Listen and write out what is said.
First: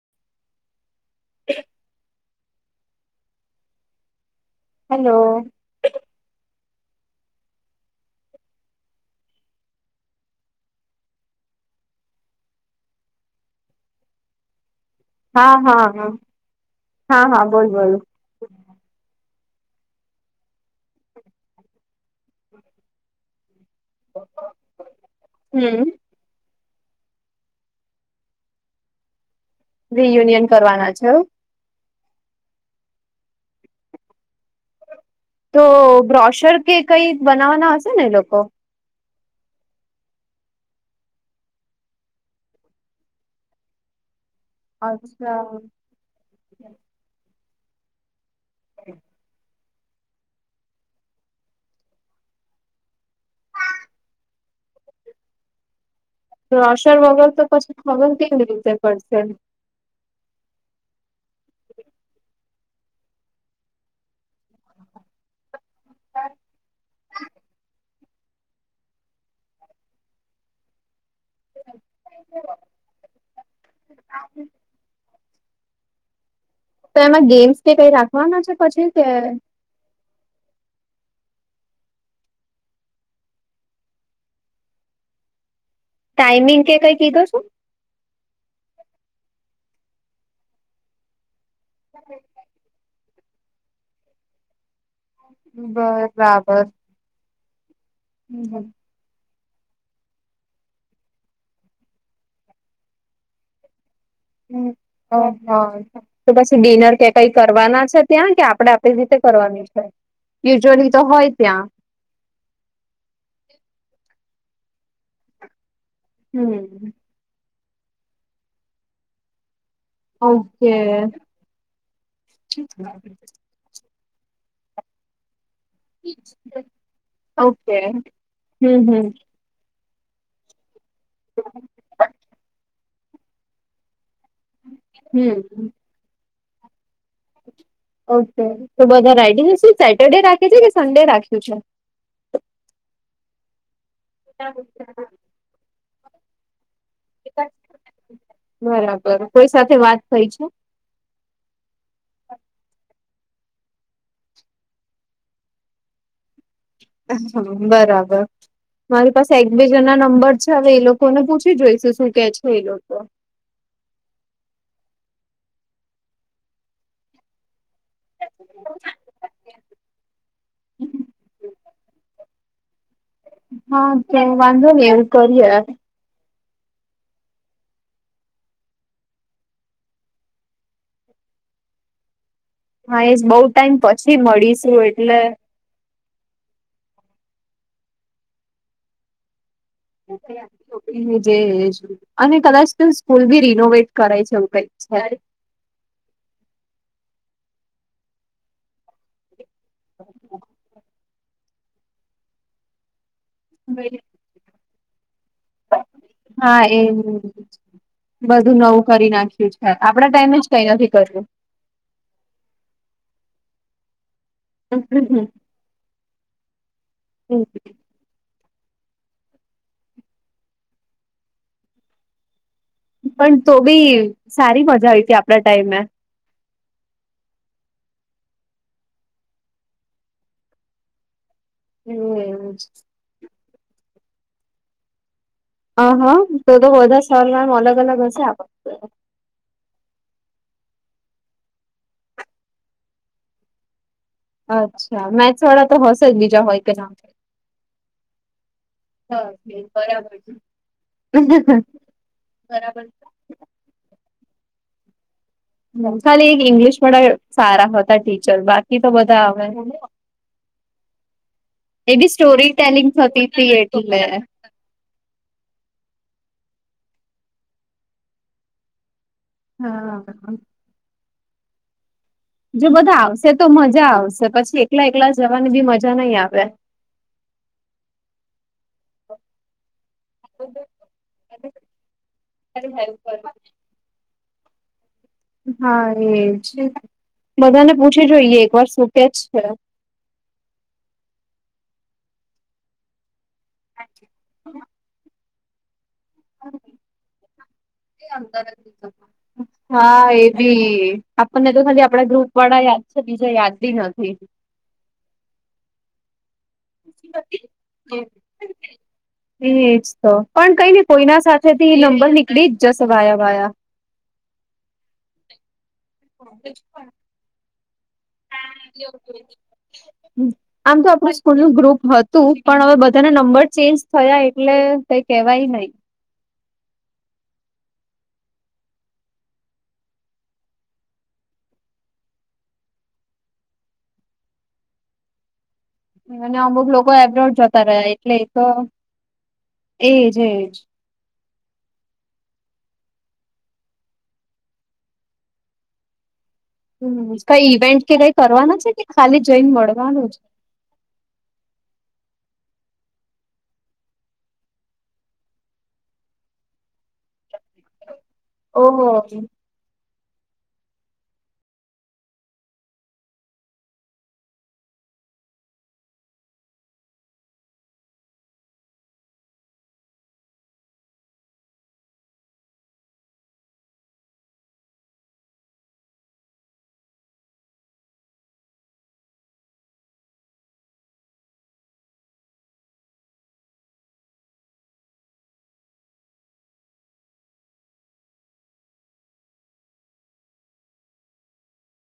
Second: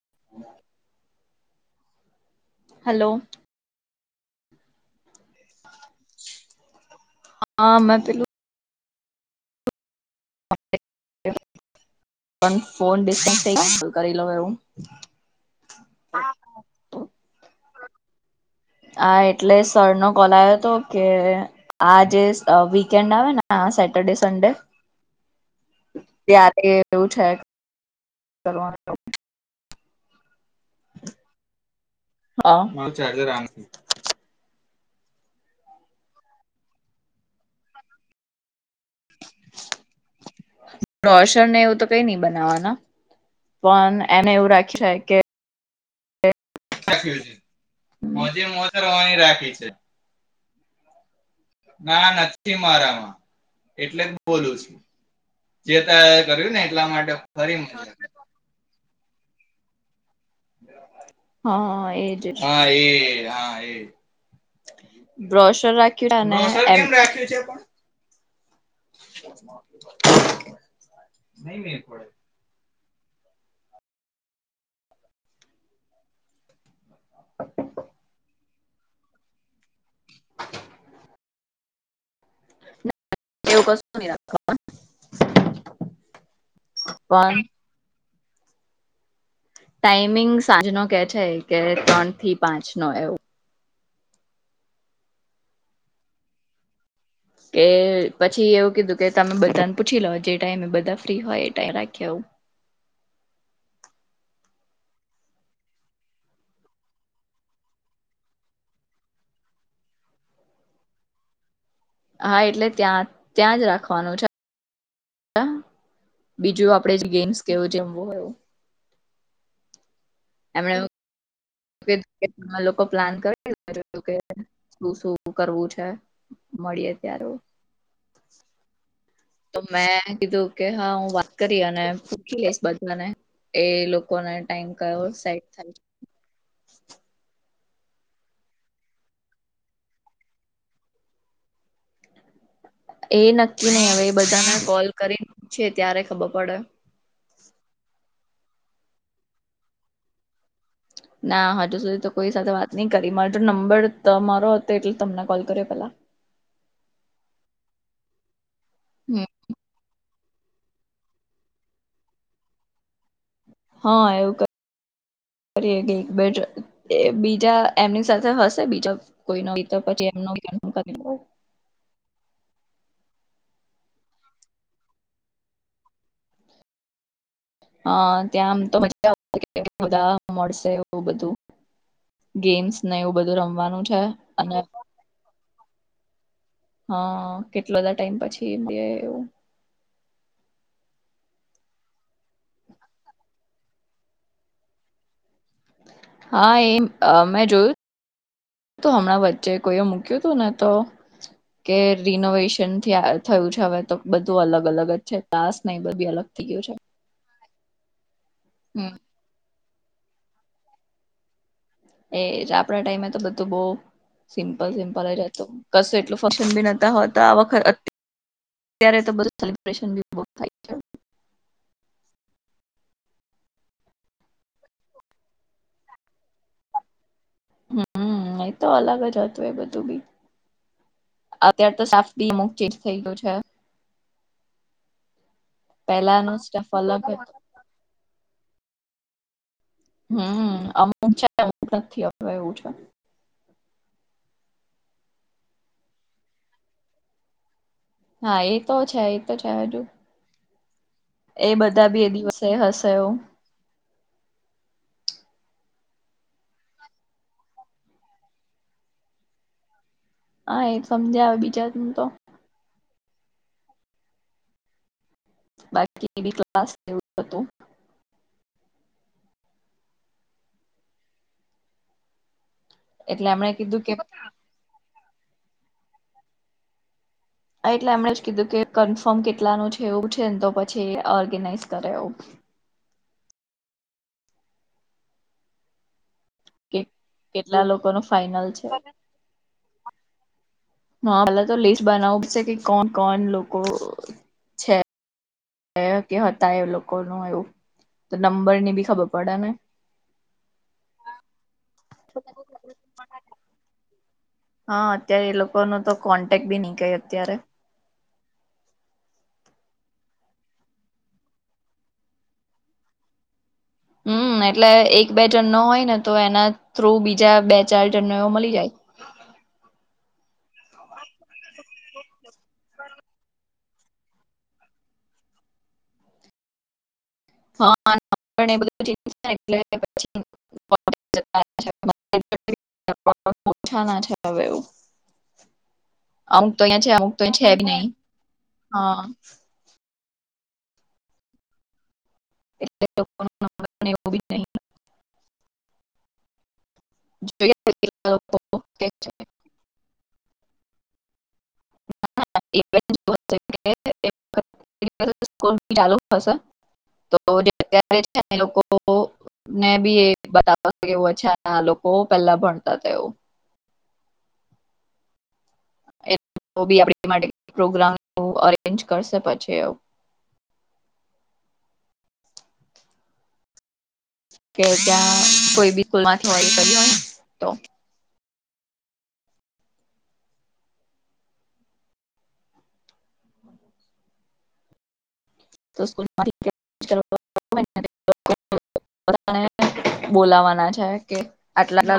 [inaudible] [inaudible] હાલો hello [inaudible] હા મે પેલુ [unintelligible] હા હા હા હા હા બોલ બોલ આ એટલે સર નો કોલ આવ્યો અતો કે આજે વીકેન્ડ આવે ને સટડે સંડે હમ ત્યારે એવું છે કરવાનું રિયુનિયન કરવાના છે એવું હા મારું ચાર્જર આમ તો બ્રોશર કે કઈ બનાવવાના હશે ને એ લોકો [inaudible] બ્રોશર એવું તો કઈ ની બનાવાના પણ એને એવું રાખી અચ્છા [unintelligible] ના નથી મારામાં એટલે બોલું છું જે તા રોશર વગર તો પછી ખબર કેવી રીતે પડશે હા એ જ હ એ [unintelligible] નહીં મેલ પડે [inaudible] તો એમાં ગેમ્સ કે કઈ રાખવાના છે પછી કે ના એવું કશુ નહીં રાખવાના ટાઈમિંગ કે કઈ કીધું છે ટાઈમિંગ સાંજ નો કેય છે કે ત્રણ થી પાંચ નો એવું બરાબર કે પછી એવું કીધું કે તમે બધાને પૂછી લો જે ટાઈમે બધા ફ્રી હોય એ ટાઈમે રાખીએ એવું હમ્મ હ હ તો પછી ડિનર કે કઈ કરવાના છે ત્યાં કે આપડે આપડી રીતે કરવાની છે. યુઝઅલી તો હોય ત્યાં હા એટલે ત્યાં ત્યાં જ રાખવાનું છે બીજું હમ આપડે જે ગેમ્સ કેવું જમવું હોય ઓકે ઓકે [inaudible] હમ પ્લાન કર [inaudible] શું કરવું છે? મળીએ ત્યારે ઓકે હમ્મ હમ્મ. તો મેં કીધું કે હા હું વાત કરી અને પૂછી લઈશ બ ન્ને એ લોકોને ટાઈમ કયો સેટ હમ થાય. ઓકે તો બધા રાઈડીને [unintelligible] શું સેટરડે રાખે છે કે સન્ડે રાખ્યું છે. એ નક્કી નઈ હવે એ બધાને કોલ કરીને પૂછે ત્યારે ખબર પડે. બરાબર કોઈ સાથે વાત થઈ છે. ના હજુ સુધી તો કોઈ સાથે વાત નઈ કરી માર જોડ તો નંબર તમારો હતો એટલે તમને કોલ કર્યો પેલા. બરાબર, મારી પાસે એક બે જનના નંબર છે હવે એ લોકોને પૂછી જોઈશું શું કે છે એ લોકો હ એવું કરીએ બેજા બીજા એમની સાથે હશે બીજો કોઈનો બીતો પછી એમનું કરીશું. હા તો વાંધો નઈ એવું કરીએ. હા ત્યાં આમ તો મજા આવતી હશે બધા મળશે એવું બધું ગેમ્સને હા એ એવું બહુ બધું ટાઈમ રમવાનું છે પછી અને મળીશું એટલે હઅ કેટલો બધા ટાઈમ પછી મળીએ જે [inaudible] અને કદાચ તો સ્કૂલ બી રિનોવેટ કરાય છે એવું કઈક છે. હા એમ મેં જોયું તો હમણાં વ ચ્ચે કોઈએ મૂક્યું તું ને તો કે રિનોવેશન થીયા થયું છે હવે તો બધ ધુ અલગ અલગ જ છે તાસ નહી બધી અલગ થઈ ગયું હા છે એ જ બધું નવું હમ કરી નાખ ઠીક છે આપડા ટાઈમે જ કઈ નથી કર્યુ. એજ આપડા ટાઈમ એતો બધું બોવ સિમ્પલ સિમ્પલ જ હતો કશું એટલું ફક્શન બી નતા હોતા આ વખત અત્ ત્યારે તો બધું સેલિબ્રેશન બી બહુ થાય ગ્યું. પણ તો બી સારી મજા આઈતી આપડા ટાઈમમાં હમ્મ હમ્મ એ તો અલગ જ હતું એ બધું બી આ અત્યારે તો સાફ બી અમુક હમ ચેન્જ થઈ ગ્યો છે. હા હા પેલાનો તો તો સ્ટાફ બધા અલગ હતો સરના અલગ અલગ હશે આપ હમ્મ અમુક છે અમુક નથી હવે એવું છે. અચ્છા મેથ્સ વાળા તો હશે જ બીજા હોય કે ના હોય. હા એ તો છે એ હા તો છે બે હજુ બરાબર છે. એ બધા બી એ દિવસે [inaudible] બરાબર હશે એવું ખાલી એક ઇંગ્લિશ વાડા સારા હતા ટીચર બાકી તો બધા હવે હા એ સમજાવે બીજાનું તો બી સ્ટોરી ટેલિંગ થતી તી એટલે બાકી ક્લાસ ને એવું હતું. હા. જો બધા એટલે આવશે તો એમણે કીધું મજા કે આવશે પછી એકલા એકલા જવાની બી મજા નહી, આવે. એટલે એમણે જ કીધું કે કન્ફર્મ કેટલાનું છે, એવું છેને તો પછી ઓર્ગેનાઈઝ કરે એવુ. એ હેલ્પ કર હા એ જ કે કેટલા બધાને પૂછી જોઈએ એક વાર શું કે છે. હ પેલા તો લિસ્ટ બનાવું છે, કે કોણ કોણ લોકો છે [inaudible] કે હતા એ લોકોનું એવું તો નંબરની બી ખબર પડે ને હા એ બી આપણને તો ખાલી આપડા ગ્રુપ વાળા યાદ છે બીજા યાદ બી નથી. હા અત્યારે એ લોકોનો તો કોન્ટેક બી નહી કઈ અત્યારે [inaudible] એજ તો પણ કઈ ને કોઈના સાથે થી નંબર નીકળી જ જશે વાયા વાયા હમ એટલે એક બે જણનો હોય, ને તો એના થ્રુ બીજા બે ચાર જણનો હમ્મ આમ તો આપણું સ્કૂલ નું ગ્રુપ હતુ, પણ હવે બધાના નંબર ચેન્જ થયા એટલે કઈ કેવાય નહી. [unintelligible] [inaudible] અને તો અમુક અહિયાં લોકો છે અમુક તો એબ્રોડ છે જતા બી નહી રહ્યા એટલે એતો, હા એજ એજ. [unintelligible] [inaudible] હમ કઈ જોઈએ તો ઈવેન્ટ કે કેટલા કાંઈ લોકો કરવાનું છે કે ખાલી જઈન મળવાનું જ [inaudible] [inaudible] તો ત્યારે છેને, એ લોકો ઓહ ને ભી [inaudible] બહુ પેલા ભણતા તેઓ. તો બી આપણે માટે પ્રોગ્રામ અરેન્જ કરશે પછી. કે ત્યાં કોઈ બી સ્કૂલમાં કરી હોય ને તો. [unintelligible] [inaudible] બોલાવાના છે કે આટલા આટલા.